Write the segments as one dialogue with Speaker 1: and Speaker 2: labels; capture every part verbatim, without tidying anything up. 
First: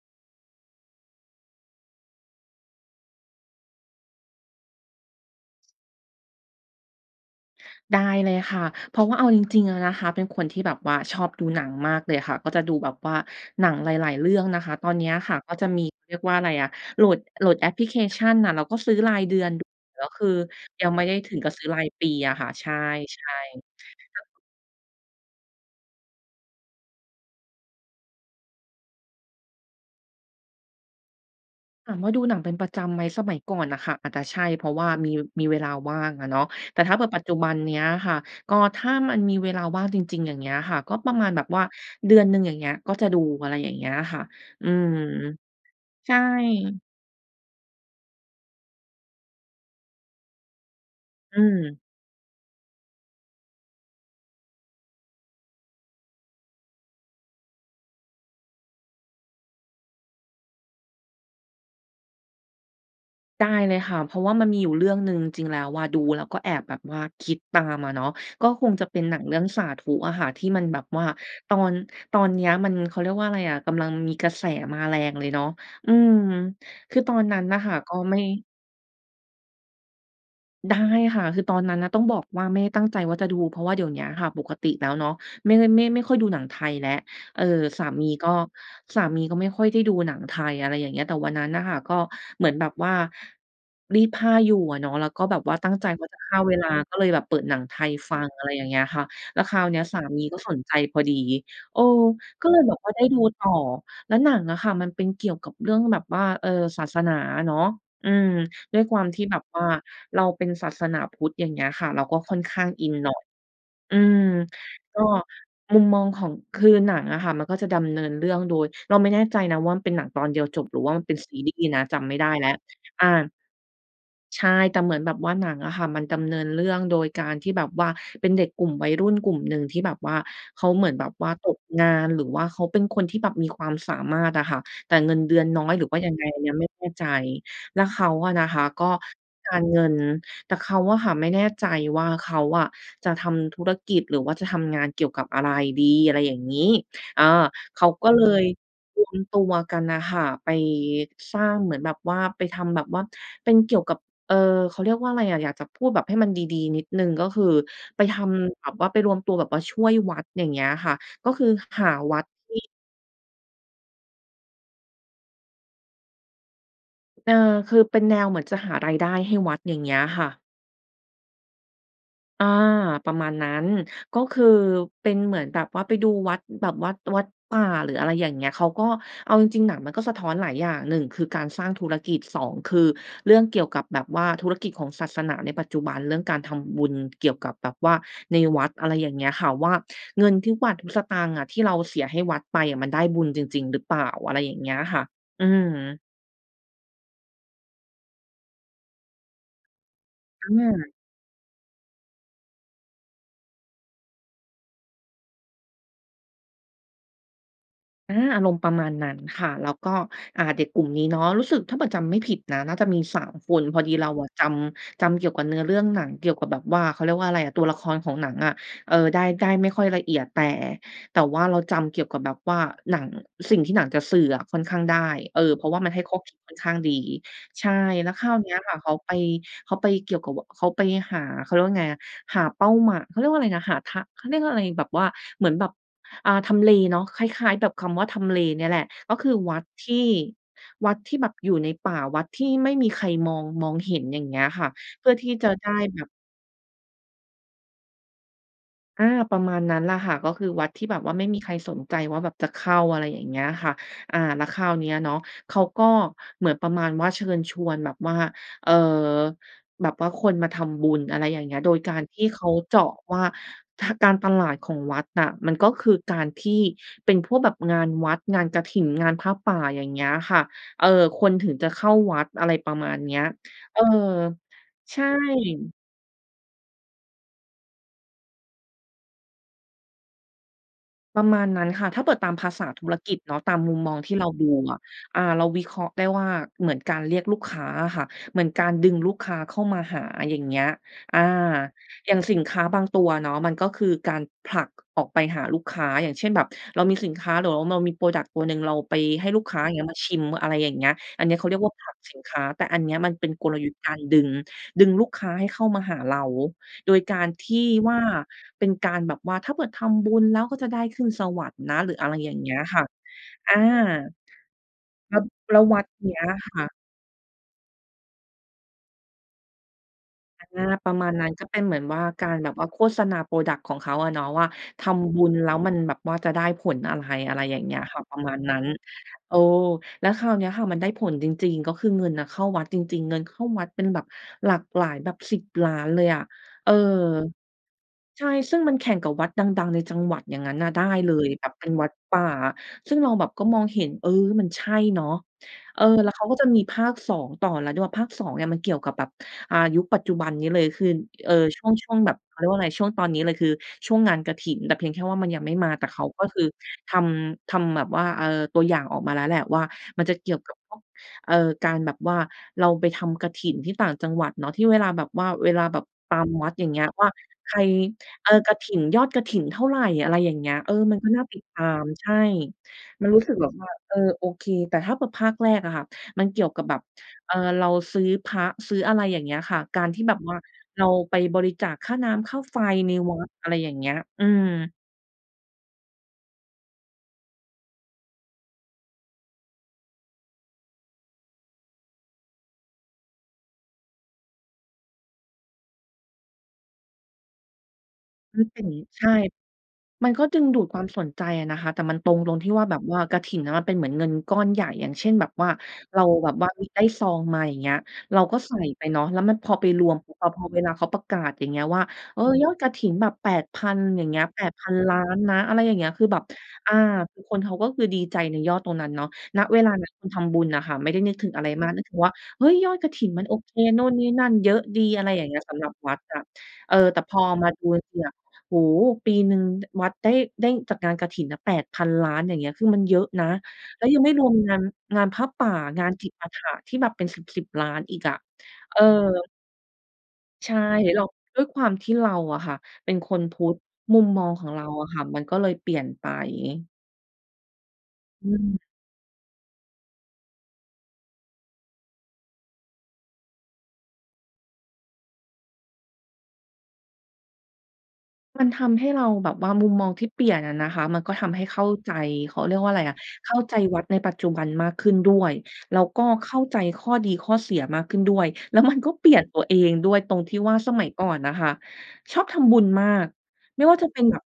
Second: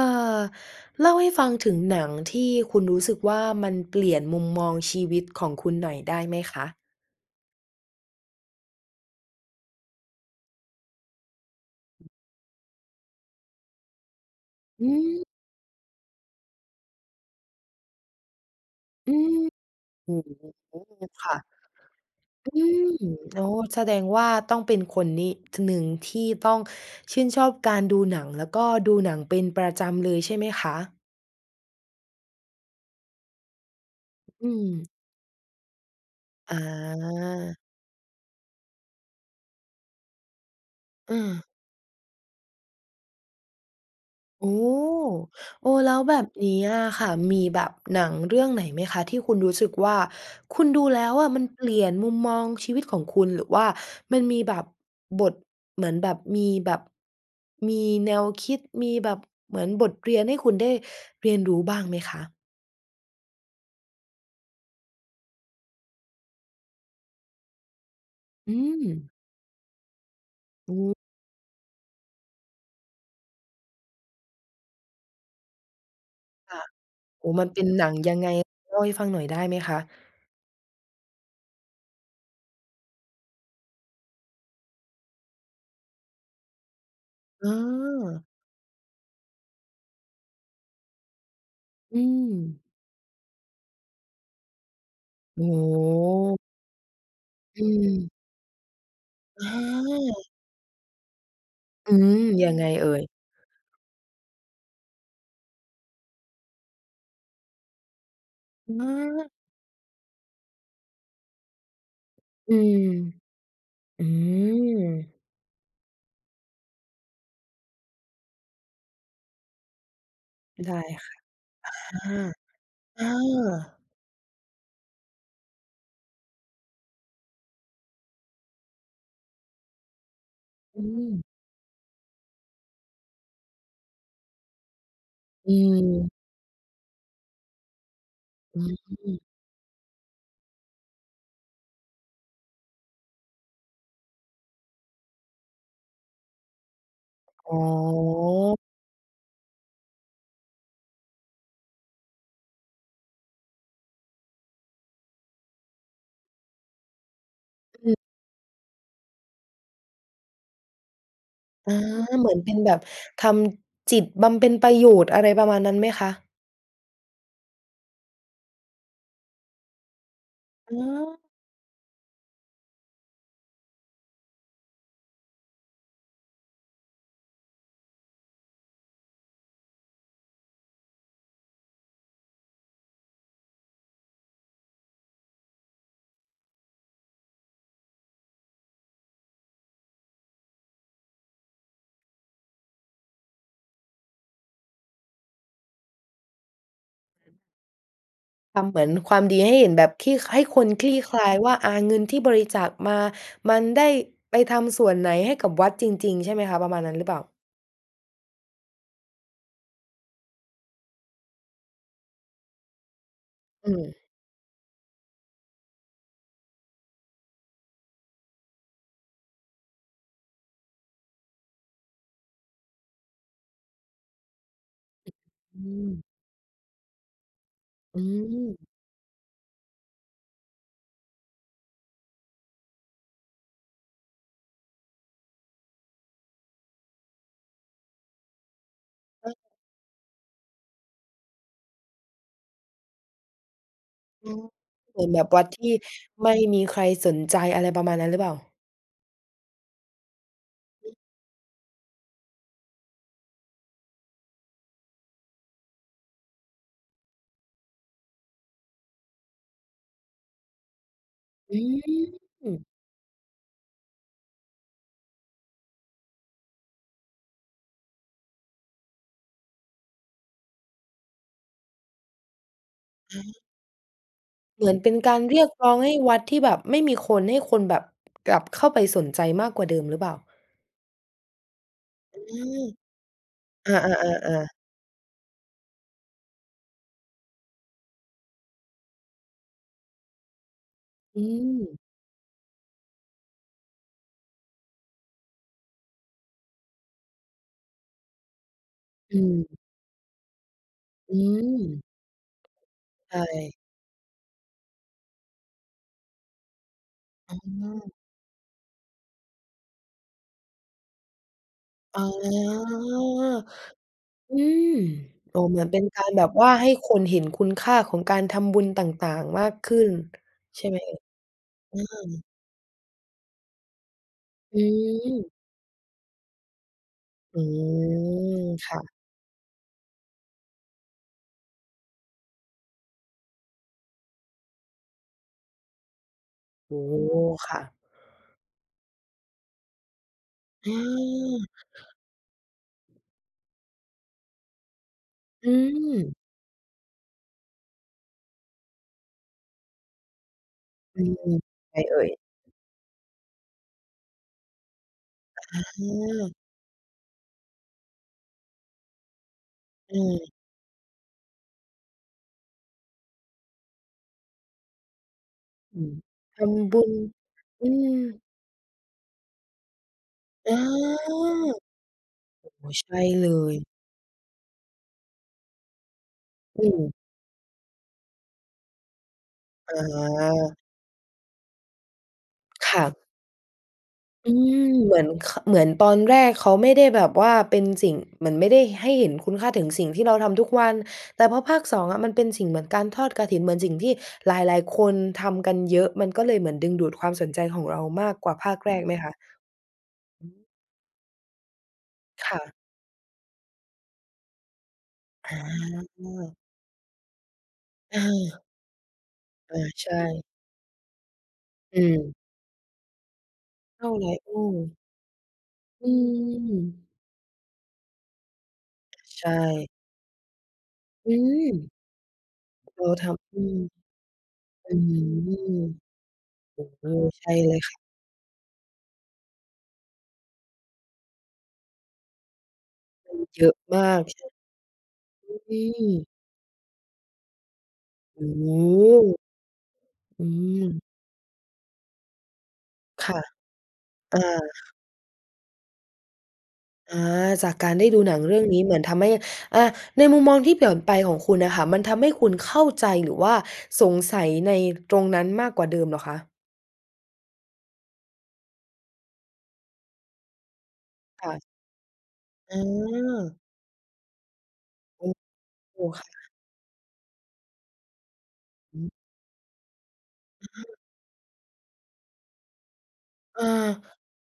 Speaker 1: เออ เล่าให้ฟังถึงหนังที่คุณรู้สึกว่า มันเปลี่ยนมุมมองชีวิตของคุณหน่อยได้ไหมคะ?
Speaker 2: ได้เลยค่ะ เพราะว่าเอาจริง ๆ แล้วนะคะ เป็นคนที่แบบว่าชอบดูหนังมากเลยค่ะ ก็จะดูแบบว่าหนังหลาย ๆ เรื่องนะคะ
Speaker 1: อื
Speaker 2: ตอนเนี้ย
Speaker 1: ม
Speaker 2: ค่ะ ก็จะมี เขาเรียกว่าไรอะ โหลด โหลดแอปพลิเคชันน่ะ เราก็ซื้อ
Speaker 1: อ
Speaker 2: ร
Speaker 1: ื
Speaker 2: ายเด
Speaker 1: ม
Speaker 2: ือน แล้
Speaker 1: โ
Speaker 2: ว
Speaker 1: อ้
Speaker 2: คือยั
Speaker 1: โ
Speaker 2: งไม
Speaker 1: ฮ
Speaker 2: ่ได้
Speaker 1: ค
Speaker 2: ถ
Speaker 1: ่
Speaker 2: ึง
Speaker 1: ะ
Speaker 2: กับซื้อรายปีอะค่
Speaker 1: อ
Speaker 2: ะ
Speaker 1: ื
Speaker 2: ใช่
Speaker 1: ม อ๋อ แสดงว
Speaker 2: ๆ [unintelligible]
Speaker 1: ่าต้องเป็นคนนี่ ท หนึ่งที่ต้องชื่นชอบการดูหนัง แล้วก็ดูหนังเป็นประจำเลยใช่ไหมคะ?
Speaker 2: ถามว่าดูหนังเป็นประจำไหม สมัยก่อนอะค่ะ อาจจะใช่
Speaker 1: อื
Speaker 2: เพราะ
Speaker 1: ม
Speaker 2: ว่ามี มีเวลาว่างอะเนาะ
Speaker 1: อ
Speaker 2: แต่ถ้าเผื่อปัจจุบัน
Speaker 1: า
Speaker 2: เนี้ยค่ะ ก็ถ้ามันมีเวลาว่างจริง ๆ อย่างเงี้ยค่ะ ก็ปร
Speaker 1: เ
Speaker 2: ะมาณแบ
Speaker 1: ออ
Speaker 2: บว่าเดือนหนึ่ง อย่างเงี้ย ก็จะดู อะไรอย่างเงี้ยค่ะ
Speaker 1: อ๋อ
Speaker 2: อืม
Speaker 1: เออ แล้ว
Speaker 2: ใช
Speaker 1: แบ
Speaker 2: ่
Speaker 1: บนี้อะค่ะ มีแบบหนังเรื่องไหนไหมคะ ที่คุณรู้สึกว่า คุณดูแล้วอะ
Speaker 2: อื
Speaker 1: มันเปลี่
Speaker 2: ม
Speaker 1: ยนมุมมองชีวิตของคุณ? หรือว่ามันมีแบบ บทเหมือนแบบมีแบบ มีแนวคิด มีแบบเหมือนบทเรียน ให้คุณได้เรียนรู้บ้างไหมคะ?
Speaker 2: ได้เลยค่ะ เพราะว่ามันมีอยู่เรื่องหนึ่ง จริง ๆ แล้วอะ ดูแล้วก็แอบแบบว่าคิดตามอะเนาะ ก็
Speaker 1: อื
Speaker 2: คงจะเป็น
Speaker 1: ม
Speaker 2: หนังเรื่องสาธุอะค่ะ ที่มัน
Speaker 1: อื
Speaker 2: แบบ
Speaker 1: ม
Speaker 2: ว่าตอน ตอนเนี้ยมัน เขาเรียกว่าอะไรอะ กำลังมีกระแสมาแรงเลยเนาะ อืม
Speaker 1: ค่ะ
Speaker 2: คือตอ
Speaker 1: โ
Speaker 2: น
Speaker 1: อ้
Speaker 2: นั้
Speaker 1: ม
Speaker 2: น
Speaker 1: ัน
Speaker 2: น่
Speaker 1: เป
Speaker 2: ะ
Speaker 1: ็น
Speaker 2: ค่ะ
Speaker 1: หน
Speaker 2: ก
Speaker 1: ั
Speaker 2: ็
Speaker 1: งย
Speaker 2: ไ
Speaker 1: ั
Speaker 2: ม
Speaker 1: ง
Speaker 2: ่
Speaker 1: ไง? เล่าให้ฟังหน่อยได้ไหมคะ?
Speaker 2: ได้ค่ะ คือตอนนั้นน่ะ ต้องบอกว่า ไม่ได้ตั้งใจว่าจะดู เพราะว่าเดี๋ยวเนี้ยค่ะ ปกติแล้วเนาะ ไม่ได้ ไม่ ไม่ค่อยดูหนังไทยแล้ว เออ
Speaker 1: เ
Speaker 2: สามี
Speaker 1: ออ
Speaker 2: ก็ สามีก็ไม่ค่อยได้ดูหนังไทย อะไรอย่างเงี้ย แต่วันนั้นน่ะค่ะ ก็
Speaker 1: อื
Speaker 2: เหมือน
Speaker 1: ม
Speaker 2: แบบว่า รีดผ้าอยู่อะเนาะ แล้วก็แบ
Speaker 1: โอ
Speaker 2: บ
Speaker 1: ้
Speaker 2: ว่าตั้งใจว่าจะฆ
Speaker 1: โ
Speaker 2: ่า
Speaker 1: ฮ
Speaker 2: เวลา ก็เลยแบบเปิดหนั
Speaker 1: อ
Speaker 2: งไทย
Speaker 1: ืม
Speaker 2: ฟัง อะไรอย่างเงี้ยค่ะ แล้ว
Speaker 1: อ
Speaker 2: คราวเนี้ยสาม
Speaker 1: า
Speaker 2: ีก็สนใจพอดี เออ
Speaker 1: อืม
Speaker 2: ก
Speaker 1: ย
Speaker 2: ็
Speaker 1: ั
Speaker 2: เล
Speaker 1: ง
Speaker 2: ย
Speaker 1: ไง
Speaker 2: แบบ
Speaker 1: เอ
Speaker 2: ว
Speaker 1: ่
Speaker 2: ่าได้
Speaker 1: ย?
Speaker 2: ดูต่อ แล้วหนังอะค่ะ มันเป็นเกี่ยวกับเรื่องแบบว่า เออ ศาสนาอะเนาะ อืม ด้ว
Speaker 1: อ
Speaker 2: ยความที่
Speaker 1: า
Speaker 2: แบบว่าเราเป็นศาสนาพุทธ อย่างเงี้ยค่ะ เราก็ค่อน
Speaker 1: อ
Speaker 2: ข
Speaker 1: ื
Speaker 2: ้าง
Speaker 1: ม
Speaker 2: อินหน่อย อื
Speaker 1: อื
Speaker 2: ม ก็
Speaker 1: ม
Speaker 2: มุมมองของ คือหนังอะค่ะ มันก็จะดำเนินเรื่องโดย เราไม่แน่ใจนะว่า มันเป็นหนังตอนเดียวจบ
Speaker 1: ได
Speaker 2: ห
Speaker 1: ้
Speaker 2: รือว่ามัน
Speaker 1: ค
Speaker 2: เ
Speaker 1: ่
Speaker 2: ป
Speaker 1: ะ
Speaker 2: ็นซีรีส์นะ จำไม่ได้แล้ว
Speaker 1: อา อ
Speaker 2: อา
Speaker 1: า
Speaker 2: ใช่ แต่เหมือนแบบว่าหนังอะค่ะ มันดำเนินเรื่องโดยการที่แบบว่าเป็นเด็กกลุ่มวัยรุ่นกลุ่มหนึ่ง ที่แบบว่าเขา
Speaker 1: อ
Speaker 2: เหมือนแบบ
Speaker 1: ืม
Speaker 2: ว่าตกงาน หรือว่าเขาเป็นคนที่แบบมีความสามารถอะค่ะ แต่เงินเดือน
Speaker 1: อ
Speaker 2: น้อยหรือว่ายั
Speaker 1: ืม
Speaker 2: งไง ยังไม่เข้าใจ แล้วเขาอะนะค
Speaker 1: อื
Speaker 2: ะ ก็
Speaker 1: ม
Speaker 2: การเงิน แต่เขาอะค่ะไม่แน่ใจว่า เขาอะจะทำธุรกิจ หรือว่าจะทำงานเกี่ยวกับอะไรดี? อะไรอย่างงี้ อา
Speaker 1: อ๋อ
Speaker 2: เขาก็เลยรวมตัวกันน่ะค่ะ ไปสร้างเหมือนแบบว่า ไปทำแบบว่าเป็นเกี่ยวกับ เออ เขาเรียกว่าอะไรอะ อยากจะพูดแบบให้มันดี ๆ นิดหนึ่ง ก็คือ
Speaker 1: อืม
Speaker 2: ไปทำแบบว่า ไปรวมตัวแบบว่าช่วยวัด อย่างเงี้ยอะค่ะ ก็คือ
Speaker 1: อา
Speaker 2: หาวั
Speaker 1: เ
Speaker 2: ด
Speaker 1: หมือนเป
Speaker 2: ท
Speaker 1: ็
Speaker 2: ี
Speaker 1: น
Speaker 2: ่
Speaker 1: แบบทำจิตบำเพ็ญประโยชน์ อะไรประมาณนั้นไหมคะ?
Speaker 2: เออ คือเป็นแนวเหมือนจะหารายได้ให้วัด อย่างเงี้ยค่ะ
Speaker 1: เออ
Speaker 2: เออ ประมาณนั้น ก็คือเป็นเหมือนแบบว่าไปดูวัด แบบวัด วัดป่าหรือ อะไรอย่างเงี้ย เขาก็ เอาจริง ๆ หนังมันก็สะท้อนหลายอย่าง หนึ่ง คือ การสร้างธุรกิจ สอง คือ เรื่องเกี่ยวกับแบบว่าธุรกิจของศาสนาในปัจจุบัน เรื่องการทำบุญเกี่ยวกับแบบว่าในวัด อะไรอย่างเงี้ยค่ะ ว่า เงินทุกบาททุกสตางค์อะที่เราเสียให้วัดไปอะ มันได้บุญจริง ๆ หรือเปล่า อะไรอย่างเงี้ยค่ะ อืม
Speaker 1: ทำเหมือนความดีให้เห็น แบบคลี่ ให้
Speaker 2: อื
Speaker 1: คนคล
Speaker 2: ม
Speaker 1: ี่คลายว่า อา เงินที่บริจาคมา มันได้ไปทำส่วนไหนให้กับวัดจริง ๆ ใช่ไหมคะ ประมาณนั้นหรือเปล่า?
Speaker 2: อา อารมณ์ประมาณนั้นค่ะ แล้วก็ อ่า เด็กกลุ่มนี้เนาะ รู้สึกถ้าเผื่อจำไม่ผิดนะ น่าจะมี สาม คน
Speaker 1: อื
Speaker 2: พอดี
Speaker 1: ม
Speaker 2: เราอะจำ จำเกี่ยวกับเนื้อเรื่องหนัง เกี่ยวกับแบบว่า เขาเรียกว่าไรอะ ตัวละครของหนังอะ เออ ได้ ได้ไม่ค่อยละเอียด แต่ แต่ว่าเราจำเกี่ยวกับแบบว่าหนัง สิ่งที่หนังจะสื่ออะค่อนข้างได้ เออ
Speaker 1: อ
Speaker 2: เพรา
Speaker 1: ื
Speaker 2: ะว่ามันให้
Speaker 1: ม
Speaker 2: ข้อคิดค่อนข้างดี ใช่
Speaker 1: อื
Speaker 2: แล้วคราวเนี
Speaker 1: ม
Speaker 2: ้ยค่ะ เขาไป เขาไปเกี่ยวกับ ว เขาไปหา เขาเรียกว่าไงอะ หาเป้าหม่า เขาเรียกว่าไรนะ หาทะ เขาเรียกว่าอะไร แบบว่า เหมือนแบบ อ่า ทำเลเนาะ คล้าย ๆ แบบคำว่าทำเลเนี่ยแหละ ก็ค
Speaker 1: เ
Speaker 2: ือ
Speaker 1: ออ
Speaker 2: วัดที่ วัดที่แบบอยู่ในป่า วัดที่ไม่มีใครมอง มองเห็น อย่า
Speaker 1: อ
Speaker 2: ง
Speaker 1: ๋
Speaker 2: เ
Speaker 1: อ
Speaker 2: งี้ยค่ะ
Speaker 1: เหม
Speaker 2: เ
Speaker 1: ื
Speaker 2: พ
Speaker 1: อน
Speaker 2: ื่อ
Speaker 1: แบ
Speaker 2: ท
Speaker 1: บ
Speaker 2: ี่
Speaker 1: วั
Speaker 2: จ
Speaker 1: ด
Speaker 2: ะ
Speaker 1: ท
Speaker 2: ได
Speaker 1: ี่
Speaker 2: ้แบบ
Speaker 1: ไม่มีใครสนใจ อะไรประมาณนั้นหรือเปล่า?
Speaker 2: อา ประมาณนั้นล่ะค่ะ ก็คือวัดที่
Speaker 1: อุ้
Speaker 2: แบ
Speaker 1: ย
Speaker 2: บว่า ไม่มีใครสนใจว่าแบบจะเข้า อะไรอย่างเงี้ยค่ะ อา แล้วคราวนี้อะเนาะ เขาก็เหมือนประมาณว่าเชิญชวน แบบว่า เอ่อ แบบว่าคนมาทำบุญ อะไรอย่างเง
Speaker 1: อ
Speaker 2: ี้ย โดยการที่เขา
Speaker 1: ืม
Speaker 2: เจาะว่า ทา การตลาดของวัดน่ะ มันก็คือการที่เป็นพวกแบบงานวัด งานกฐิน งานผ้าป่า อย่างเงี้ยค่ะ เออ คนถึงจะเข้าวัด อะไรประมาณเนี
Speaker 1: อ
Speaker 2: ้ย
Speaker 1: ืม
Speaker 2: เออ
Speaker 1: เหมือนเป็
Speaker 2: ใ
Speaker 1: น
Speaker 2: ช่
Speaker 1: การเรียกร้องให้วัดที่แบบไม่มีคน ให้คนแบบกลับเข้าไปสนใจมากกว่าเดิมหรือเปล่า?
Speaker 2: ประมาณนั้นค่ะ ถ้าเปิ
Speaker 1: อ
Speaker 2: ดตาม
Speaker 1: ื
Speaker 2: ภา
Speaker 1: ม
Speaker 2: ษาธุรกิจเนาะ ตาม
Speaker 1: อ
Speaker 2: ม
Speaker 1: า
Speaker 2: ุมมองที่เราดู
Speaker 1: ๆ ๆ ๆ
Speaker 2: อะ อา เราวิเคราะห์ได้ว่า เหมือนการเรียกลูกค้าอะค่ะ เหมือนการดึงลูกค้าเข้ามาหา อย่างเงี้ย อ
Speaker 1: อ
Speaker 2: า
Speaker 1: ืม
Speaker 2: อย่างสินค้าบางตัวเนาะ มันก็คือการผลักออกไปหาลูกค้า อย่างเช่น แบบเรามีสินค้าหรือ ว เรามี พรอดักต์ ตัวหนึ่ง เราไป
Speaker 1: อื
Speaker 2: ให้ลูก
Speaker 1: ม
Speaker 2: ค้า อย่างเงี้ย มาชิม อะไรอย่างเงี้ย
Speaker 1: อื
Speaker 2: อันเนี้ยเขาเรียกว่าผ
Speaker 1: ม
Speaker 2: ลักสินค้า แต่อันเนี้ยมั
Speaker 1: ใ
Speaker 2: น
Speaker 1: ช
Speaker 2: เป็นก
Speaker 1: ่
Speaker 2: ลยุทธ์การดึง ดึงลูกค้าให้เข้ามาหาเรา โดยการ
Speaker 1: อ๋
Speaker 2: ที่
Speaker 1: อ
Speaker 2: ว่า เป็นการแบบว่า ถ้าเกิดทำบุญแล้วก็จะได้ขึ้นสวรรค์นะ หรือ
Speaker 1: อ๋อ
Speaker 2: อะไรอย่างเงี้ยค่ะ อา
Speaker 1: อืม
Speaker 2: แล้ว
Speaker 1: โอ้
Speaker 2: แ
Speaker 1: เห
Speaker 2: ล
Speaker 1: ม
Speaker 2: ้
Speaker 1: ือ
Speaker 2: ว
Speaker 1: นเป
Speaker 2: ว
Speaker 1: ็
Speaker 2: ั
Speaker 1: น
Speaker 2: ด
Speaker 1: กา
Speaker 2: น
Speaker 1: ร
Speaker 2: ี้
Speaker 1: แบบ
Speaker 2: อะ
Speaker 1: ว่า
Speaker 2: ค่
Speaker 1: ให้
Speaker 2: ะ
Speaker 1: คนเห็นคุณค่าของการทำบุญต่าง ๆ มากขึ้น
Speaker 2: อา
Speaker 1: ใช่ไหม
Speaker 2: ประมาณนั้น ก็เป็นเห
Speaker 1: เ
Speaker 2: ม
Speaker 1: อ
Speaker 2: ื
Speaker 1: ่
Speaker 2: อน
Speaker 1: ย?
Speaker 2: ว่า
Speaker 1: เอ
Speaker 2: ก
Speaker 1: อ
Speaker 2: ารแบบว่าโฆษณา พรอดักต์ ของเขาอะเนาะว่า
Speaker 1: อ
Speaker 2: ทำบุ
Speaker 1: ืม
Speaker 2: ญแล้วมันแบบว่าจะได้ผลอะไร? อะ
Speaker 1: อ
Speaker 2: ไ
Speaker 1: ื
Speaker 2: รอย่างเงี้ยค่ะ ประม
Speaker 1: ม
Speaker 2: าณนั้น
Speaker 1: ค่ะ
Speaker 2: เออ แล้วคราวเนี้ยค่ะ มันได้ผลจริง ๆ ก็คือเงินน่ะเข้าวัดจริง ๆ เงินเข้าวัดเป็นแบบหลักหลาย แบบ สิบ ล้านเลยอะ เอ
Speaker 1: โ
Speaker 2: อ
Speaker 1: อ้โฮ ค่ะ
Speaker 2: ใช่ ซึ่งมันแข่งกับวัดดัง ๆ ในจังหวัดอย่างงั้นน่ะได้เลย
Speaker 1: อ
Speaker 2: แบ
Speaker 1: า
Speaker 2: บเป็นวัดป่า ซึ่งเราแบบก็มองเห็น เออ นี่มันใช่เนาะ
Speaker 1: อื
Speaker 2: เออ แล้
Speaker 1: ม
Speaker 2: วเขาก็จะมีภาค สอง ต่อแล้วด้วย ภาค สอง เนี่ยมันเกี่ยวกับแบบ อา ยุคปัจจุบันนี้เลย คือ
Speaker 1: อื
Speaker 2: เออ
Speaker 1: ม
Speaker 2: ช่
Speaker 1: ๆ
Speaker 2: ว
Speaker 1: ไ
Speaker 2: ง
Speaker 1: ง
Speaker 2: ช่
Speaker 1: เ
Speaker 2: ว
Speaker 1: อ
Speaker 2: ง
Speaker 1: ่
Speaker 2: แบ
Speaker 1: ย?
Speaker 2: บ เขาเรียกว่าอะไร ช่วงตอนนี้เลย คือช่วงงานกฐิน แต่เพียงแค่ว่ามันย
Speaker 1: อ
Speaker 2: ัง
Speaker 1: ะ
Speaker 2: ไม่มา
Speaker 1: ฮ
Speaker 2: แต่เขาก็
Speaker 1: ะ
Speaker 2: คือทำ ทำแบบว่า เออ ตัวอย่างออกมาแล้วแหละว่า
Speaker 1: อื
Speaker 2: มันจะเก
Speaker 1: ม
Speaker 2: ี่ยวกับพวก เออ การแบบว่าเราไปทำกฐินที่ต่างจังหวัดเนาะ ที่เวลาแบบว่า เวลา
Speaker 1: อ
Speaker 2: แบ
Speaker 1: ื
Speaker 2: บ
Speaker 1: ม
Speaker 2: ตาม
Speaker 1: ท
Speaker 2: วัด อย่า
Speaker 1: ำ
Speaker 2: ง
Speaker 1: บ
Speaker 2: เง
Speaker 1: ุ
Speaker 2: ี้ย
Speaker 1: ญ
Speaker 2: ว่าใคร
Speaker 1: อืม
Speaker 2: เออ กฐิน ยอดกฐินเท่าไร อะไรอย่างเง
Speaker 1: อ
Speaker 2: ี้
Speaker 1: า
Speaker 2: ย เออ มันก
Speaker 1: โ
Speaker 2: ็
Speaker 1: อ้
Speaker 2: น่าติดตาม ใช่
Speaker 1: โฮ ใช่
Speaker 2: มันรู
Speaker 1: เ
Speaker 2: ้
Speaker 1: ล
Speaker 2: สึกแบบว
Speaker 1: ย
Speaker 2: ่า เออ โอเค แต่ถ้าแบบภาคแรกอะค่ะ มันเกี่ยวก
Speaker 1: อ
Speaker 2: ั
Speaker 1: ื
Speaker 2: บแบบ
Speaker 1: ม
Speaker 2: เออ เราซื้อพระ ซื้ออะไรอย่างเงี้ยค่ะ
Speaker 1: อ
Speaker 2: การที่แบบว่า
Speaker 1: า
Speaker 2: เราไปบริจาคค่าน้ำค่าไฟ
Speaker 1: ค่
Speaker 2: ใน
Speaker 1: ะ
Speaker 2: วัด อะไรอย่างเงี้ย อื
Speaker 1: อื
Speaker 2: ม
Speaker 1: ม เหมือน ค เหมือนตอนแรกเขาไม่ได้แบบว่าเป็นสิ่ง เหมือนไม่ได้ให้เห็นคุณค่าถึงสิ่งที่เราทำทุกวัน แต่พอภาค สอง อะมันเป็นสิ่งเหมือนการทอดกฐิน เหมือนสิ่งที่หลาย ๆ คนทำกันเยอะ มันก็เลยเหมือนดึงดูดความสนใจของเรามากกว่า
Speaker 2: มัน
Speaker 1: ภา
Speaker 2: เป
Speaker 1: ค
Speaker 2: ็นอ
Speaker 1: แร
Speaker 2: ย่างงี
Speaker 1: ก
Speaker 2: ้
Speaker 1: ไหม
Speaker 2: ใช
Speaker 1: ค
Speaker 2: ่
Speaker 1: ะ?
Speaker 2: มันก
Speaker 1: อ
Speaker 2: ็ดึ
Speaker 1: ืม
Speaker 2: งดูดความสนใจอะนะคะ แต่มันตรง
Speaker 1: ค
Speaker 2: ล
Speaker 1: ่
Speaker 2: งที่
Speaker 1: ะ
Speaker 2: ว่า แบบว่ากฐินอะมันเป็นเหมือนเงินก้อนใหญ่ อย่างเช่น แบ
Speaker 1: อ
Speaker 2: บว่า เราแบ
Speaker 1: า
Speaker 2: บว่า อุ๊ย ได้ซองมา อย่างเงี้ย
Speaker 1: เ
Speaker 2: เราก็
Speaker 1: ออ
Speaker 2: ใส่ไปเนาะ แล้วมันพ
Speaker 1: เอ
Speaker 2: อไป
Speaker 1: อ
Speaker 2: ร
Speaker 1: ใช
Speaker 2: วมปุ๊บ
Speaker 1: ่
Speaker 2: อะ พอเวลาเขาประกาศ อย่างเงี้ย
Speaker 1: อ
Speaker 2: ว่า
Speaker 1: ืม
Speaker 2: เออ ยอดกฐินแบบ แปดพัน
Speaker 1: เท่า
Speaker 2: อย
Speaker 1: ไ
Speaker 2: ่
Speaker 1: ร?
Speaker 2: างเงี้ย
Speaker 1: อื
Speaker 2: แปดพั
Speaker 1: ม
Speaker 2: น ล้านนะ อะไรอย่างเง
Speaker 1: อื
Speaker 2: ี้ย คือแบบ อา
Speaker 1: ม
Speaker 2: คือคนเขาก็คือดีใจในยอดตรงนั้นเนาะ
Speaker 1: ใช
Speaker 2: ณ เว
Speaker 1: ่
Speaker 2: ลานั้นคนทำบุญน่ะค่ะ ไม่ได้
Speaker 1: อ
Speaker 2: น
Speaker 1: ื
Speaker 2: ึกถึง
Speaker 1: ม
Speaker 2: อะไรมาก นึกถึงว่า เฮ้ย! ยอ
Speaker 1: เ
Speaker 2: ด
Speaker 1: ออ
Speaker 2: กฐ
Speaker 1: ท
Speaker 2: ินมันโ
Speaker 1: ำ
Speaker 2: อ
Speaker 1: อื
Speaker 2: เค
Speaker 1: อ
Speaker 2: โน้นนี่นั่นเยอะ
Speaker 1: อื
Speaker 2: ดี
Speaker 1: ม
Speaker 2: อะไรอย่างเงี้ย สำหรับวัดอะ เออ
Speaker 1: เออ
Speaker 2: แต่พอ
Speaker 1: ใช่
Speaker 2: มา
Speaker 1: เลย
Speaker 2: ดู
Speaker 1: ค่ะ
Speaker 2: เนี่ย โอ้โฮ! ปีหนึ่ง ด วัดได้ ได้จากงานกฐินน่ะ แปดพัน ล้าน อย่างเงี้ย คือมันเยอะ
Speaker 1: โอ้โ
Speaker 2: น
Speaker 1: ฮ
Speaker 2: ะ
Speaker 1: เยอะม
Speaker 2: แ
Speaker 1: า
Speaker 2: ล้วยั
Speaker 1: ก
Speaker 2: งไม่
Speaker 1: ใช
Speaker 2: ร
Speaker 1: ่
Speaker 2: วมงาน งานผ้าป่า
Speaker 1: อื
Speaker 2: งานจ
Speaker 1: ม
Speaker 2: ิปาถะที่แบบเป็นสิบ ๆ ล้านอีกอะ
Speaker 1: โอ้โ
Speaker 2: เออ
Speaker 1: ฮ อ
Speaker 2: ใช่
Speaker 1: ืม
Speaker 2: เรา ด้วยความที่เราอะค่ะเป็น
Speaker 1: ค
Speaker 2: ค
Speaker 1: ่ะ
Speaker 2: นพุทธ มุม
Speaker 1: อ
Speaker 2: ม
Speaker 1: า
Speaker 2: องของเราอะค่ะ มันก็เลยเปลี่ยนไป
Speaker 1: อา จากการได้ดูหนัง
Speaker 2: อ
Speaker 1: เร
Speaker 2: ื
Speaker 1: ื่องนี
Speaker 2: ม
Speaker 1: ้เหมือนทำให้ อะ ในมุมมองที่เปลี่ยนไปของคุณน่ะค่ะ มันทำให้คุณเข้าใจ หรือว่าสงสัยในตรงนั้นมากกว่าเดิมเหรอคะ?
Speaker 2: มันทำให้เราแบบว่า มุมมองที่เปลี่ยนอะนะคะ มันก็ท
Speaker 1: ค่
Speaker 2: ำให
Speaker 1: ะ
Speaker 2: ้เข้าใจ เขาเร
Speaker 1: เ
Speaker 2: ียกว่าอะไรนะ เข
Speaker 1: อ
Speaker 2: ้
Speaker 1: อ
Speaker 2: าใจวัดในปัจจุบันมากขึ้น
Speaker 1: เอ
Speaker 2: ด้
Speaker 1: อ
Speaker 2: วย แล้
Speaker 1: โอ
Speaker 2: ว
Speaker 1: เ
Speaker 2: ก
Speaker 1: ค
Speaker 2: ็
Speaker 1: ค่
Speaker 2: เข
Speaker 1: ะ
Speaker 2: ้าใจข้อดีข้อเสียมากขึ้นด้วย แล้วมั
Speaker 1: อ
Speaker 2: นก
Speaker 1: ือ
Speaker 2: ็เปลี่ยนตัวเองด้วยตรงที่ว่า ส
Speaker 1: เออ
Speaker 2: มัยก่อนน่ะค่ะชอบทำบุญมาก
Speaker 1: เ
Speaker 2: ไม่ว่าจะ
Speaker 1: ออ
Speaker 2: เป็นแบบ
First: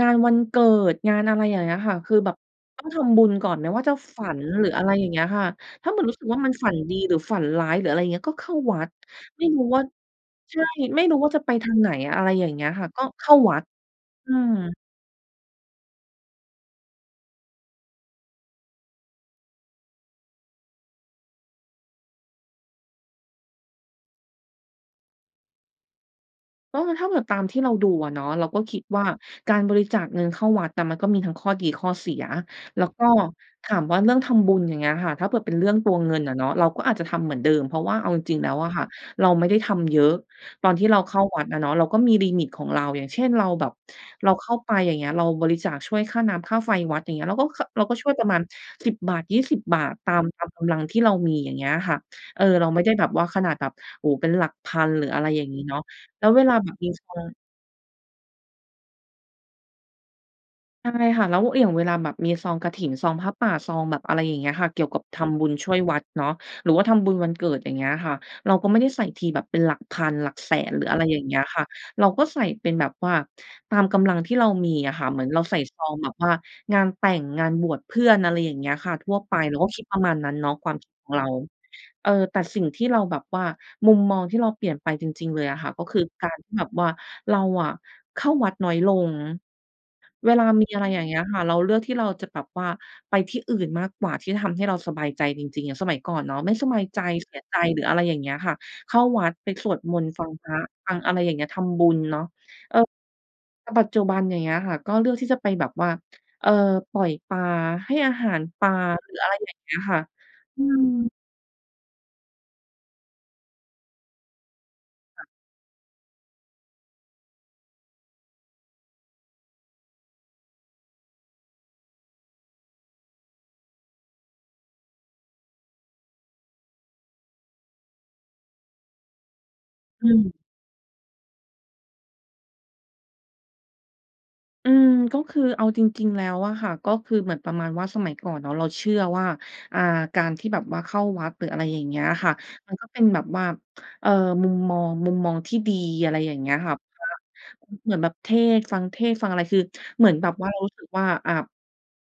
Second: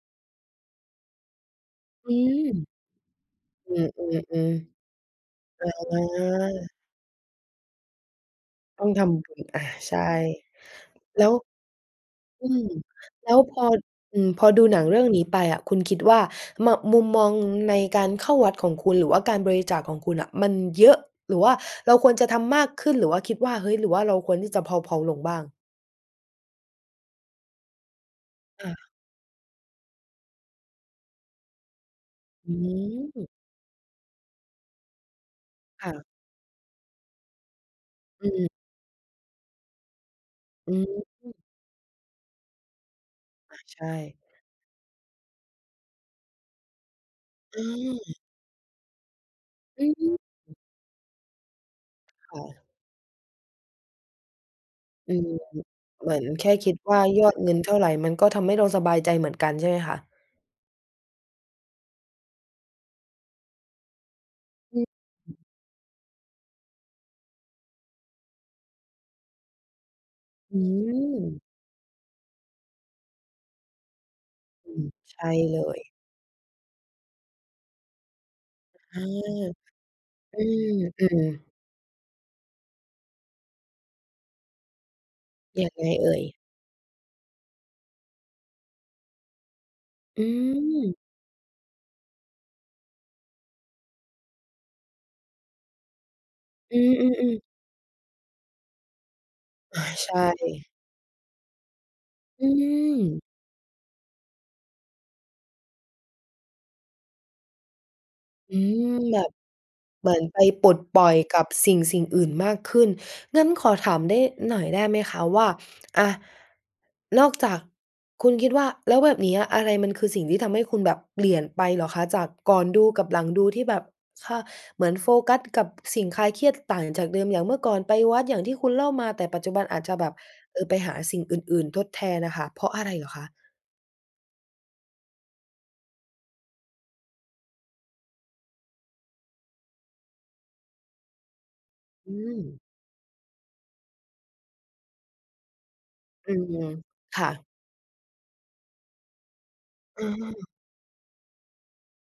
Speaker 2: งานวันเกิด งานอะไรอย่างเงี้ยค่ะ
Speaker 1: อ
Speaker 2: คือแบบ
Speaker 1: ืม
Speaker 2: ต้องทำบุญก่อนไม่
Speaker 1: อื
Speaker 2: ว่า
Speaker 1: อ
Speaker 2: จะฝัน หรื
Speaker 1: ๆ
Speaker 2: ออะ
Speaker 1: ๆ
Speaker 2: ไ
Speaker 1: อ
Speaker 2: รอย่างเงี้ยค่ะ ถ้าเหมือนรู้สึกว่า มันฝั
Speaker 1: า
Speaker 2: นดี หรือฝันร้าย หรืออะไรอย่างเงี้ย ก็เข้าวั
Speaker 1: ต้อ
Speaker 2: ด
Speaker 1: งทำบุ
Speaker 2: ไ
Speaker 1: ญ
Speaker 2: ม่
Speaker 1: อ
Speaker 2: รู้
Speaker 1: า
Speaker 2: ว่า
Speaker 1: ใช่
Speaker 2: ใช่ ไม่รู้
Speaker 1: แล
Speaker 2: ว่
Speaker 1: ้
Speaker 2: า
Speaker 1: ว
Speaker 2: จะไปทางไหน? อะไรอย
Speaker 1: อ
Speaker 2: ่
Speaker 1: ื
Speaker 2: างเงี้
Speaker 1: อ
Speaker 2: ยค่ะ ก็เข
Speaker 1: แล
Speaker 2: ้า
Speaker 1: ้ว
Speaker 2: ว
Speaker 1: พ
Speaker 2: ัด
Speaker 1: อ อือ
Speaker 2: อื
Speaker 1: พอ
Speaker 2: ม
Speaker 1: ดูหนังเรื่องนี้ไปอะคุณคิดว่า มะ มุมมองในการเข้าวัดของคุณ หรือว่าการบริจาคของคุณน่ะมันเยอะ หรือว่าเราควรจะทำมากขึ้น? หรือว่าคิดว่า เฮ้ย! หรือว่าเราควรที่จะเพลา ๆ ลงบ้าง?
Speaker 2: ก็ถ้าแบบตามที่เราดูอะเนาะ เราก็
Speaker 1: อา
Speaker 2: คิดว่า การบริจาคเงินเข้าวัดอะมันก็มีทั้งข้อดีข้อเสีย แล้วก็
Speaker 1: หือ
Speaker 2: ถามว่าเรื่องทำบุญ อย่างเงี้ยค่ะ ถ้าเกิดเป็นเรื่อง
Speaker 1: ค
Speaker 2: ต
Speaker 1: ่
Speaker 2: ัว
Speaker 1: ะ
Speaker 2: เงินอะเนาะ เราก็อาจจะทำเหมือนเดิม เพราะว่าเอาจ
Speaker 1: อ
Speaker 2: ริง ๆ แล้
Speaker 1: ืม
Speaker 2: วอะค่ะเราไม่ได้ทำเยอะ ตอ
Speaker 1: อื
Speaker 2: นที่เราเข้า
Speaker 1: อ อ
Speaker 2: วัดอะเนาะ เราก็มีลิมิตของเรา อย่างเช่น เรา
Speaker 1: อะ
Speaker 2: แบบ
Speaker 1: ใช่
Speaker 2: เราเข้าไป อย่างเงี้ย เราบริจาคช่วยค่าน้ำค่าไฟวัด อย่างเงี้ย เราก็ ข
Speaker 1: อ
Speaker 2: เราก็ช่ว
Speaker 1: ื
Speaker 2: ย
Speaker 1: ม
Speaker 2: ประมาณ สิบ บาท ยี่สิบ บา
Speaker 1: อื
Speaker 2: ท ตาม ตาม
Speaker 1: อ
Speaker 2: กำลังที่เรามี อย่างเงี้ยค่ะ
Speaker 1: ค
Speaker 2: เอ
Speaker 1: ่
Speaker 2: อ
Speaker 1: ะ
Speaker 2: เราไม่ได้แบบว่าขนาดแบบ โอ้โฮ เป็นหลักพัน หรือ
Speaker 1: อื
Speaker 2: อะไร
Speaker 1: ม
Speaker 2: อย่างงี้เนาะ
Speaker 1: เหมือ
Speaker 2: แล
Speaker 1: น
Speaker 2: ้วเว
Speaker 1: แค่
Speaker 2: ลาแ
Speaker 1: ค
Speaker 2: บ
Speaker 1: ิ
Speaker 2: บ
Speaker 1: ด
Speaker 2: มี
Speaker 1: ว่ายอดเงินเท่าไร มันก็ทำให้เราสบายใจเหมือนกัน ใช่ไหมคะ?
Speaker 2: ใช่ค่ะ แล้ว อา อย่างเวลาแบบมีซองกฐิน ซองผ้าป่า ซองแบบอะไรอย่างเงี้ยค่ะ
Speaker 1: อ
Speaker 2: เก
Speaker 1: ื
Speaker 2: ี่
Speaker 1: ม
Speaker 2: ยวกับท
Speaker 1: อึ
Speaker 2: ำบ
Speaker 1: บ
Speaker 2: ุญช่วยวัดเนาะ หรือว่าทำบุญวันเกิด อย่างเงี้ยค่ะ เราก็ไม่ได้ใส่ทีแบบเป็นหลักพันหลักแส
Speaker 1: อื
Speaker 2: น หรืออะไรอย่างเงี้
Speaker 1: ม
Speaker 2: ยค่ะ เราก็ใส่เป็นแบบว่า ตามกำลังที่เราม
Speaker 1: อ
Speaker 2: ี
Speaker 1: ืม
Speaker 2: อะค่ะ เ
Speaker 1: ใช
Speaker 2: หมือน
Speaker 1: ่
Speaker 2: เราใส
Speaker 1: เล
Speaker 2: ่ซ
Speaker 1: ย
Speaker 2: องแบบว่างานแต่ง งานบวชเพื่อน อะไรอย่างเงี้ยค่ะ
Speaker 1: อา
Speaker 2: ทั่วไป เราก็คิดประมาณนั้น
Speaker 1: อ
Speaker 2: เนาะ ความคิด
Speaker 1: ื
Speaker 2: ของ
Speaker 1: ม
Speaker 2: เรา
Speaker 1: ๆ
Speaker 2: เออ แต่สิ่งที่เราแบบว่า มุมมองที่เราเปลี่ยนไปจริง ๆ เลยอะ
Speaker 1: ย
Speaker 2: ค
Speaker 1: ั
Speaker 2: ่ะ
Speaker 1: ง
Speaker 2: ก
Speaker 1: ไ
Speaker 2: ็
Speaker 1: ง
Speaker 2: คือ
Speaker 1: เอ่
Speaker 2: ก
Speaker 1: ย?
Speaker 2: ารที่แบบว่า เราอะเข้าวัดน้อยลง
Speaker 1: อื
Speaker 2: เวลามีอะไร
Speaker 1: ม
Speaker 2: อย่างเงี้ยค่ะ เราเลือกที่เราจะแบบว่าไปที่อื่นมากกว่า ที่ทำให้เราสบายใจจริง ๆ อย่างสมัยก่อนเนาะ ไม่ส
Speaker 1: อ
Speaker 2: บ
Speaker 1: ื
Speaker 2: ายใจ เส
Speaker 1: อ
Speaker 2: ี
Speaker 1: ๆ ๆ
Speaker 2: ยใจ หรืออะไรอย่างเงี้ยค่ะ เข้าวัดไปสว
Speaker 1: อ
Speaker 2: ด
Speaker 1: า
Speaker 2: มน
Speaker 1: ใ
Speaker 2: ต
Speaker 1: ช
Speaker 2: ์ ฟังพระ
Speaker 1: ่
Speaker 2: ฟังอะไรอย่างเงี้ย ทำบุญเนาะ
Speaker 1: อื
Speaker 2: เออ
Speaker 1: ม
Speaker 2: แต่ปัจจุบัน อย่างเงี้ยค่ะ ก็เลือกที่จะไปแบบว่า เออ ปล่อยปลา ให้อาหาร
Speaker 1: อื
Speaker 2: ปลา
Speaker 1: ม
Speaker 2: หรื
Speaker 1: แ
Speaker 2: อ
Speaker 1: บ
Speaker 2: อะ
Speaker 1: บ
Speaker 2: ไรอย่างเงี้ยค่ะ
Speaker 1: เหมือนไป
Speaker 2: อื
Speaker 1: ปลดปล่อ
Speaker 2: ม
Speaker 1: ยกับสิ่ง ๆ อื่นมากขึ้น งั้นขอถามได้ หน่อยได้ไหมคะ
Speaker 2: ค่ะ
Speaker 1: ว่า อะ นอก จาก คุณคิดว่า แล้วแบบนี้อะ อะไรมันคือสิ่งที่ทำให้คุณแบบเปลี่ยนไปเหรอคะ? จากก่อนดูกับหลังดู ที่แบบ ค่ะ เหมือนโฟกัสกับสิ่งคลายเครียดต่างจากเดิม อย่างเมื่อก่อนไปวัดอย่างที่คุณเล่ามา แต่ปัจจุบันอาจจะแ
Speaker 2: อ
Speaker 1: บ
Speaker 2: ื
Speaker 1: บ
Speaker 2: ม
Speaker 1: เออ ไปหาสิ่งอื่น ๆ ทดแทนน่ะค่ะ เพราะอะไรเหรอคะ?
Speaker 2: อืม ก็คือเอาจริง ๆ แล้วอะค่ะ ก็คือเหมือนประมาณว่า สมัยก่อนเนาะ เราเชื่อว่า อ่า การที่แบบว่าเข้าวัด หรืออะไรอย่างเงี้ย
Speaker 1: อื
Speaker 2: ค่ะ
Speaker 1: ม
Speaker 2: มันก็เป็นแบบว่า เอ่อ มุมมอง มุมมองที่ดี อะไร
Speaker 1: อ
Speaker 2: อ
Speaker 1: ื
Speaker 2: ย่างเงี้
Speaker 1: ม
Speaker 2: ยค่ะ พระ
Speaker 1: ค่ะ
Speaker 2: อ เหมือนแบบเทศน์ ฟังเทศน์ฟังอะไร คือ
Speaker 1: อ
Speaker 2: เหมือนแบ
Speaker 1: ื
Speaker 2: บ
Speaker 1: ม
Speaker 2: ว่า เรารู้สึกว่า อะ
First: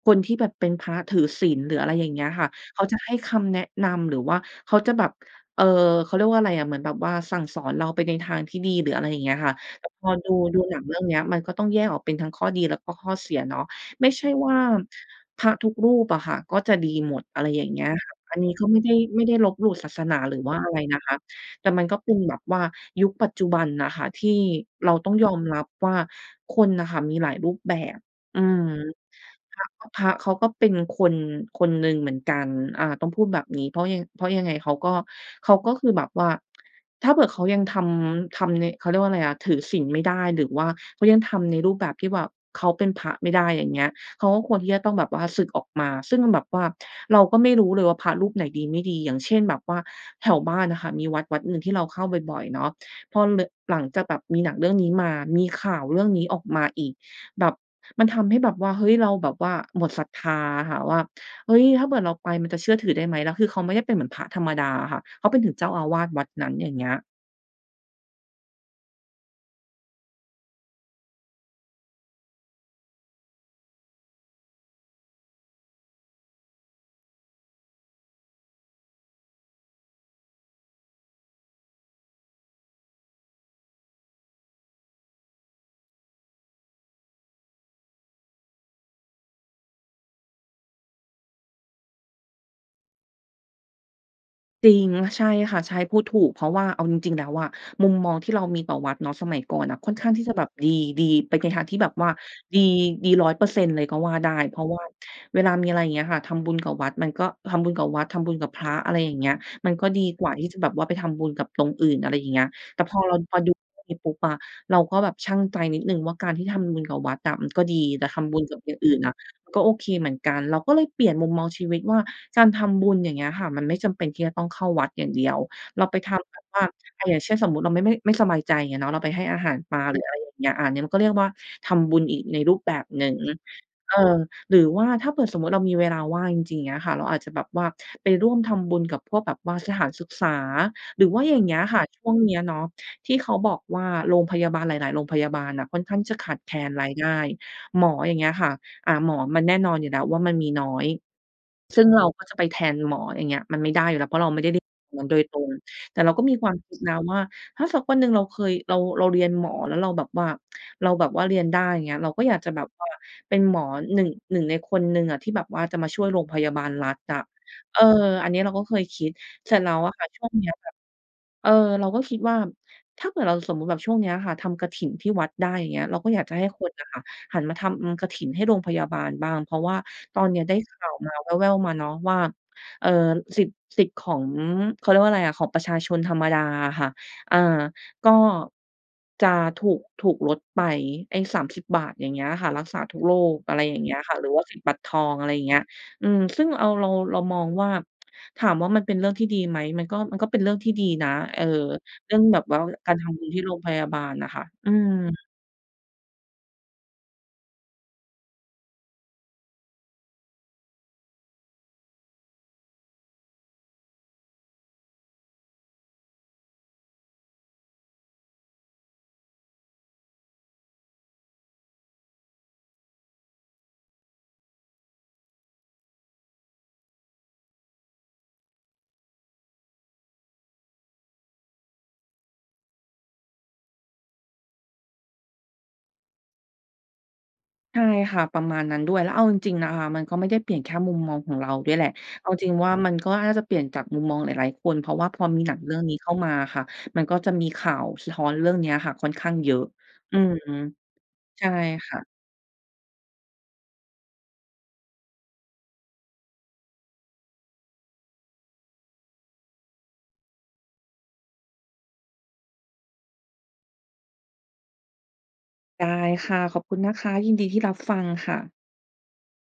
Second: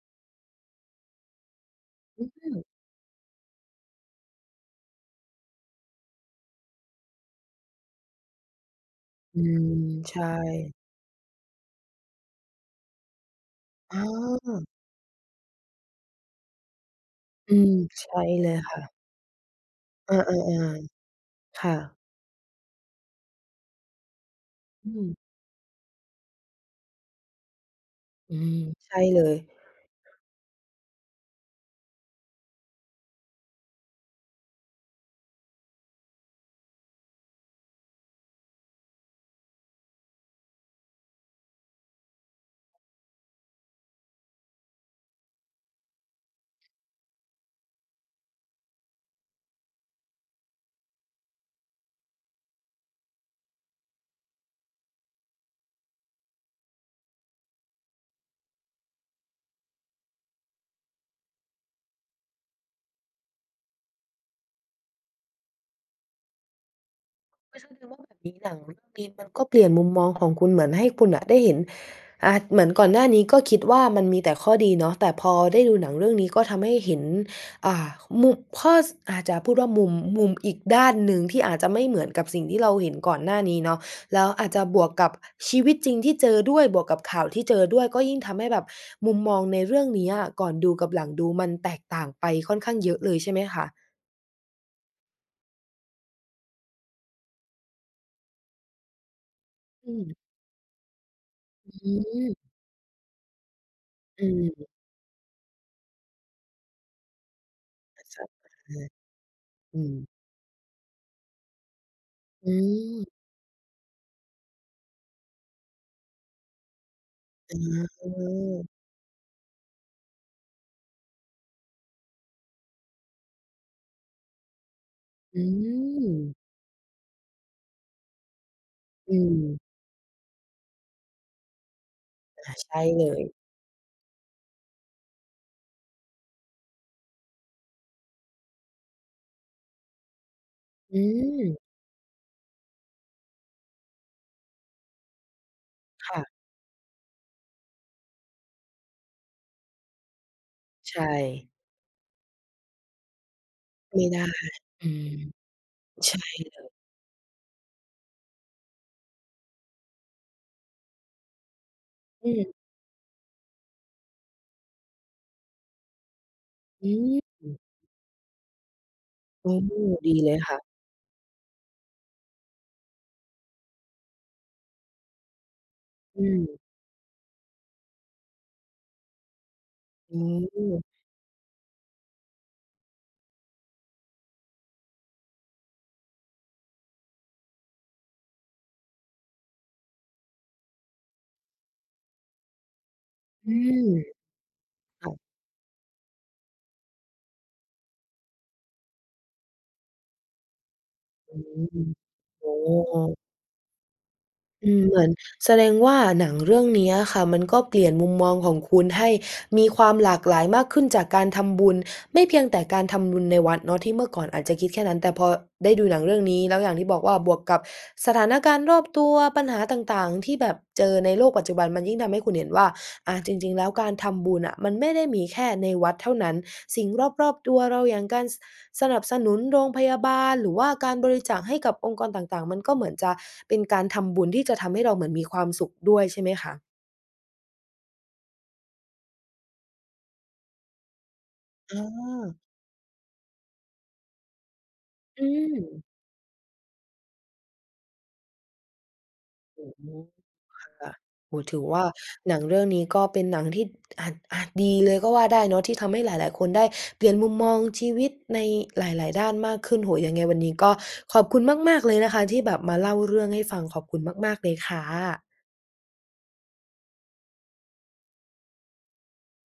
Speaker 2: คนที่แบบเป็นพระถือศีลหรือ อะไรอย่างเง
Speaker 1: อ
Speaker 2: ี้ยค่ะ
Speaker 1: ืม
Speaker 2: เขาจะให้คำแนะนำ หรือว่าเขาจะแบบ เอ่อ เขาเรียกว่าอะไรอะ เหมือนแบบว่าสั่งสอนเราไปในทางที่ดีหรือ อะไรอย่างเงี้ย
Speaker 1: อื
Speaker 2: ค่ะ
Speaker 1: ม
Speaker 2: แต่พอ
Speaker 1: ใช
Speaker 2: ดู ดูห
Speaker 1: ่
Speaker 2: นังเรื่องเนี้ย มันก็ต้องแยกออกเป็นทั้งข้อดี และก็ข้อเสียเนาะ
Speaker 1: อ๋
Speaker 2: ไม่ใช่ว่า
Speaker 1: อ
Speaker 2: พระทุกรูปอะค่ะ ก็จะดีหมด อะไร
Speaker 1: อื
Speaker 2: อย่าง
Speaker 1: ม
Speaker 2: เงี้ย
Speaker 1: ใช
Speaker 2: ค่ะ
Speaker 1: ่
Speaker 2: อัน
Speaker 1: เ
Speaker 2: น
Speaker 1: ล
Speaker 2: ี้
Speaker 1: ย
Speaker 2: ก็
Speaker 1: ค
Speaker 2: ไม่
Speaker 1: ่
Speaker 2: ไ
Speaker 1: ะ
Speaker 2: ด้ ไม่ได้ลบหลู่ศาส
Speaker 1: เอ
Speaker 2: นา
Speaker 1: อ
Speaker 2: หรือว่าอะไรน
Speaker 1: ๆ
Speaker 2: ะคะ
Speaker 1: ๆ ค
Speaker 2: แต่
Speaker 1: ่
Speaker 2: มันก
Speaker 1: ะ
Speaker 2: ็เป็นแบบว่า ยุคปัจจุบันน่ะค่ะ ที่เ
Speaker 1: อื
Speaker 2: ราต้อง
Speaker 1: ม
Speaker 2: ยอมรับว่า คนน่ะค่ะมีหลายรูปแบบ
Speaker 1: อื
Speaker 2: อื
Speaker 1: ม
Speaker 2: ม
Speaker 1: ใช่เลย
Speaker 2: พระก็ พระเขาก็เป็นคนคนหนึ่งเหมือนกัน อ่า ต้องพูดแบบนี้ เพราะยะ เพราะยังไงเขาก็ เขาก็คือแบบว่า ถ้าเผื่อว่าเขายังทำ ทำใน เขาเรียกว่าไรอะ ถือศีลไม่ได้ หรือว่าเขายังทำในรูปแบบที่แบบ เขาเป็นพระไม่ได้ อย่างเงี้ย เขาก็ควรที่จะต้องแบบว่าสึกออกมา ซึ่งแบบว่าเราก็ไม่รู้เลยว่า พระรูปไหนดีไม่ดี อย่างเช่น แบบว่า แถวบ้านอะค่ะ มีวัดวัดหนึ่งที่เราเข้าบ่อย ๆ เนาะ พอเลอ หลังจากแบบมีหนังเรื่องนี้มา มีข่าวเรื่องนี้ออกมาอีก แบบ มันทำให้แบบว่า เฮ้ย! เราแบบว่าหมดศรัทธาอะค่ะว่า "เฮ้ย! ถ้าเกิดเราไปมันจะเชื่อถือได้ไหม" แล้วคือเขาไม่ได้เป็นเหมือนพระธรรมดาอะค่ะ เขาไปถึงเจ้าอาวาสวัดนั้น อย่างเงี้ย
Speaker 1: ไม่ใช่ แต่ว่าแบบนี้หนังมันก็มี มันก็เปลี่ยนมุมมองของคุณ เหมือนให้คุณน่ะได้เห็น อะ เหมือนก่อนหน้านี้ ก็คิดว่ามันมีแต่ข้อดีเนาะ แต่พอได้ดูหนังเรื่องนี้ ก็ทำให้เห็น อ่า มุบ ข้อ ส อาจจะพูดว่ามุม มุมอีกด้านหนึ่ง ที่อาจจะไม่เหมือนกับสิ่งที่เราเห็นก่อนหน้านี้เนาะ แล้วอาจจะบวกกับชีวิตจริงที่เจอด้วย บวกกับข่าวที่เจอด้วย ก็ยิ่งทำให้แบบมุมมองในเรื่องนี้อะ ก่อนดูกับหลังดูมันแตกต่างไปค่อนข้างเยอะเลยใช่ไหมคะ?
Speaker 2: จริง ใช่ค่ะ ใช่ พูดถูก เพราะว่าเอาจริง ๆ แล้วอะมุมมองที่เรามีต่อวัดเนาะสมัยก่อนน่ะค
Speaker 1: อื
Speaker 2: ่อนข
Speaker 1: ม
Speaker 2: ้างที่จะแบบดี ดีไปในทาง
Speaker 1: อ
Speaker 2: ที่แบ
Speaker 1: ื
Speaker 2: บ
Speaker 1: ้อ
Speaker 2: ว่า
Speaker 1: ฮือ
Speaker 2: ดี ดี ร้อยเปอร์เซ็นต์ เลยก็ว่า
Speaker 1: อื
Speaker 2: ได้ เพรา
Speaker 1: ม
Speaker 2: ะว่าเวลามีอะไรอย่างเงี้ยค่ะ ทำบุญกับวัดมันก็ ทำบุญกับว
Speaker 1: ไ
Speaker 2: ั
Speaker 1: ป
Speaker 2: ด ท
Speaker 1: จั
Speaker 2: ำบ
Speaker 1: บ
Speaker 2: ุญ
Speaker 1: ม
Speaker 2: กั
Speaker 1: า
Speaker 2: บพร
Speaker 1: ให
Speaker 2: ะ
Speaker 1: ้
Speaker 2: อะไรอย่างเงี้ย มั
Speaker 1: อ
Speaker 2: น
Speaker 1: ื
Speaker 2: ก็
Speaker 1: ม
Speaker 2: ดีกว่าที่จะแบบว่าไปทำบุญกับตรงอื่น อะไรอย่างเงี้ย
Speaker 1: อ
Speaker 2: แต่พอ
Speaker 1: ือ
Speaker 2: เรา พอดู [unintelligible] ปุ๊บอะ เราก็แบบชั่งใจนิดหนึ่งว่าการที่ทำบุญกับวัดอะมัน
Speaker 1: อ
Speaker 2: ก็ดี แต่
Speaker 1: ๋
Speaker 2: ทำบุญกับ
Speaker 1: อ
Speaker 2: อย่างอื่นอะก็โอเคเหมือนกัน เราก็เลยเปลี่ยนมุมมองชีวิตว่า การทำบุญ อย่างเงี้ยค่ะ มันไม่จำเป็นที่จะต้องเข้าวัดอย่างเดีย
Speaker 1: อ
Speaker 2: ว
Speaker 1: ื
Speaker 2: เราไปทำแ
Speaker 1: อ
Speaker 2: บบว่า อา อย่างเช่น สมมุติเราไม่ ไม่ ไม่สบายใจเนาะ เราไป
Speaker 1: อ
Speaker 2: ให้อาหา
Speaker 1: ืม
Speaker 2: รปลาหรือ อะไรอย่างเงี้ย อา อันเนี้ยมันก็เรียกว่าทำบุญอีกใน
Speaker 1: อ
Speaker 2: ร
Speaker 1: า
Speaker 2: ูป
Speaker 1: ใ
Speaker 2: แ
Speaker 1: ช
Speaker 2: บ
Speaker 1: ่
Speaker 2: บ
Speaker 1: เ
Speaker 2: ห
Speaker 1: ล
Speaker 2: นึ่ง
Speaker 1: ย
Speaker 2: เออ หรือว่า ถ้าเกิดสมมุติเรามีเวลาว่างจริง ๆ อย่างเงี้ยค่ะ เราอาจจะแบบว่าไปร่วมทำบุญกับพวกแบบว่าสถานศึกษา
Speaker 1: อ
Speaker 2: หรื
Speaker 1: ื
Speaker 2: อว่าอย่างเงี้
Speaker 1: อ
Speaker 2: ยค่ะ ช่วงนี้เนาะที่เขาบอกว่าโรงพยาบาลหลาย ๆ โรงพยาบาลน่ะค่อนข้าง
Speaker 1: ค
Speaker 2: จะ
Speaker 1: ่
Speaker 2: ข
Speaker 1: ะ
Speaker 2: าดแคลนรายได้ หมออย่างเงี้ยค่ะ อา หมอมันแน่นอนอยู่แล้วว่ามันมีน้อย
Speaker 1: ใช่
Speaker 2: ซึ่งเราก็จะไปแทนหมอ อย่างเงี้ย มันไม่ได้อยู
Speaker 1: ไ
Speaker 2: ่
Speaker 1: ม
Speaker 2: แล้
Speaker 1: ่
Speaker 2: วเพ
Speaker 1: ไ
Speaker 2: ร
Speaker 1: ด
Speaker 2: าะเ
Speaker 1: ้
Speaker 2: ราไม่ไดริ น
Speaker 1: อื
Speaker 2: ั้นโ
Speaker 1: ม
Speaker 2: ดยตรง แต่เร
Speaker 1: ใ
Speaker 2: า
Speaker 1: ช
Speaker 2: ก็
Speaker 1: ่
Speaker 2: มีความ
Speaker 1: เล
Speaker 2: ค
Speaker 1: ย
Speaker 2: ิดนะว่า ถ้าสักวันหนึ่งเราเคย เรา เราเรียนหมอแล้วเราแบบว่า เราแบบว่าเรียนได้ อย่างเงี้ย เราก็
Speaker 1: อื
Speaker 2: อยากจะ
Speaker 1: ม
Speaker 2: แบบว่าเป็นหมอ หนึ่ง หนึ่ง ในคนหนึ่งอะที่แบบว่าจะมาช่วยโรงพยาบาล
Speaker 1: อ
Speaker 2: รั
Speaker 1: ื
Speaker 2: ฐอะ
Speaker 1: ม
Speaker 2: เออ อันนี้เราก็เคยคิด
Speaker 1: อื
Speaker 2: เสร็จ
Speaker 1: ม
Speaker 2: แล้วอะค่ะ
Speaker 1: ดี
Speaker 2: ช่
Speaker 1: เ
Speaker 2: ว
Speaker 1: ล
Speaker 2: ง
Speaker 1: ย
Speaker 2: เนี้
Speaker 1: ค
Speaker 2: ย
Speaker 1: ่ะ
Speaker 2: แบบ เออ เราก็คิดว่าถ้าเกิดเราสมมุติแบบช่วงนี้อะค่ะทำกฐินที่วัดได้ อย่างเงี้ย เราก็อ
Speaker 1: อ
Speaker 2: ยา
Speaker 1: ื
Speaker 2: กจะให้
Speaker 1: ม
Speaker 2: คนน่ะค่ะ หันมาทำ อืม กฐินให้โรงพยาบาลบ้าง เพราะว่า
Speaker 1: อ
Speaker 2: ต
Speaker 1: ื้
Speaker 2: อนนี้
Speaker 1: อ
Speaker 2: ได้
Speaker 1: ฮื
Speaker 2: ข
Speaker 1: อ
Speaker 2: ่าวมาแว่ว ๆ มาเนาะ ว่า เออ สิทธิ์ สิทธิ์ของ เขาเรียกว่าอะไรอะ ของประชาชนธรรมดาอะค่ะ อ่า ก็ จะถูก ถูกลดไป ไอ้ สามสิบ บาท อย่างเงี้ยค่ะ รักษาทุกโรค
Speaker 1: อื
Speaker 2: อะไรอย่างเ
Speaker 1: ม
Speaker 2: งี้ยค่ะ หรือว่าสิทธิบัตรทอ
Speaker 1: ค่
Speaker 2: ง
Speaker 1: ะ
Speaker 2: อะไรอย่างเงี้ย อืม ซึ่งเอา เรา เรามองว่า ถามว่ามันเป็นเรื่องที่ดีไหม มันก็ มันก็เป็นเรื่องที่ดีนะ
Speaker 1: อื
Speaker 2: เออ
Speaker 1: ม
Speaker 2: เรื่องแบ
Speaker 1: โ
Speaker 2: บ
Speaker 1: อ้
Speaker 2: ว่าก
Speaker 1: โ
Speaker 2: ารท
Speaker 1: ฮ
Speaker 2: ำบุญที่โรงพยาบาลน่ะค่ะ อ
Speaker 1: อ
Speaker 2: ื
Speaker 1: ืม เหมือน
Speaker 2: ม
Speaker 1: แสดงว่าหนังเรื่องนี้อะค่ะ มันก็เปลี่ยนมุมมองของคุณให้มีความหลากหลายมากขึ้น จากการทำบุญ ไม่เพียงแต่การทำบุญในวัดเนาะ ที่เมื่อก่อนอาจจะคิดแค่นั้น แต่พอได้ดูหนังเรื่องนี้ แล้วอย่างที่บอกว่าบวกกับสถานการณ์รอบตัว ปัญหาต่าง ๆ ที่แบบเจอในโลกปัจจุบันมันยิ่งทำให้คุณเห็นว่า อา จริง ๆ แล้วการทำบุญอะมันไม่ได้มีแค่ในวัดเท่านั้น สิ่งรอบ ๆ ตัวเรา อย่างการ ส สนับสนุนโรงพยาบาล หรือว่าการบริจาคให้กับองค์กรต่าง ๆ มันก็เหมือนจะเป็นการทำบุญที่จะทำให้เราเหมือนมีความสุขด้วย ใช่ไหมคะ?
Speaker 2: ใช่ค่ะ ประมาณนั้นด้วย แล้วเอาจริง ๆ นะคะมันก็ไม่ได้เปลี่ยนแค่มุมมองของเราด้ว
Speaker 1: เ
Speaker 2: ยแหละ เอา
Speaker 1: ออ
Speaker 2: จริง ๆ ว่ามันก็น่าจะเปลี่ยนจากมุมมองหลาย ๆ คน เพราะว่าพ
Speaker 1: อ
Speaker 2: อ
Speaker 1: ื
Speaker 2: มีหนังเรื่อ
Speaker 1: อ
Speaker 2: งนี้เข้ามาอะค่ะ มันก็จะมีข่าวสะท้อนเรื่องเนี้ยค่ะค่อนข้างเยอ
Speaker 1: โอ
Speaker 2: ะ
Speaker 1: ้โฮ
Speaker 2: อืม
Speaker 1: ค่ะ โอ้โ
Speaker 2: ใช
Speaker 1: ฮ
Speaker 2: ่
Speaker 1: ถือว่า
Speaker 2: ค่ะ
Speaker 1: หนังเรื่องนี้ก็เป็นหนังที่อาจ อาจดีเลยก็ว่าได้เนาะ ที่ทำให้หลาย ๆ คนได้เปลี่ยนมุมมองชีวิตในหลาย ๆ ด้านมากขึ้น โอ้โฮ ยังไงวันนี้ก็ขอบคุณมาก ๆ เลยนะคะที่แบบมาเล่าเรื่องให้ฟัง ขอบคุณมาก ๆ เลยค่ะ
Speaker 2: ได้ค่ะ ขอบคุณนะคะ ยินดีที่รับฟังค่ะ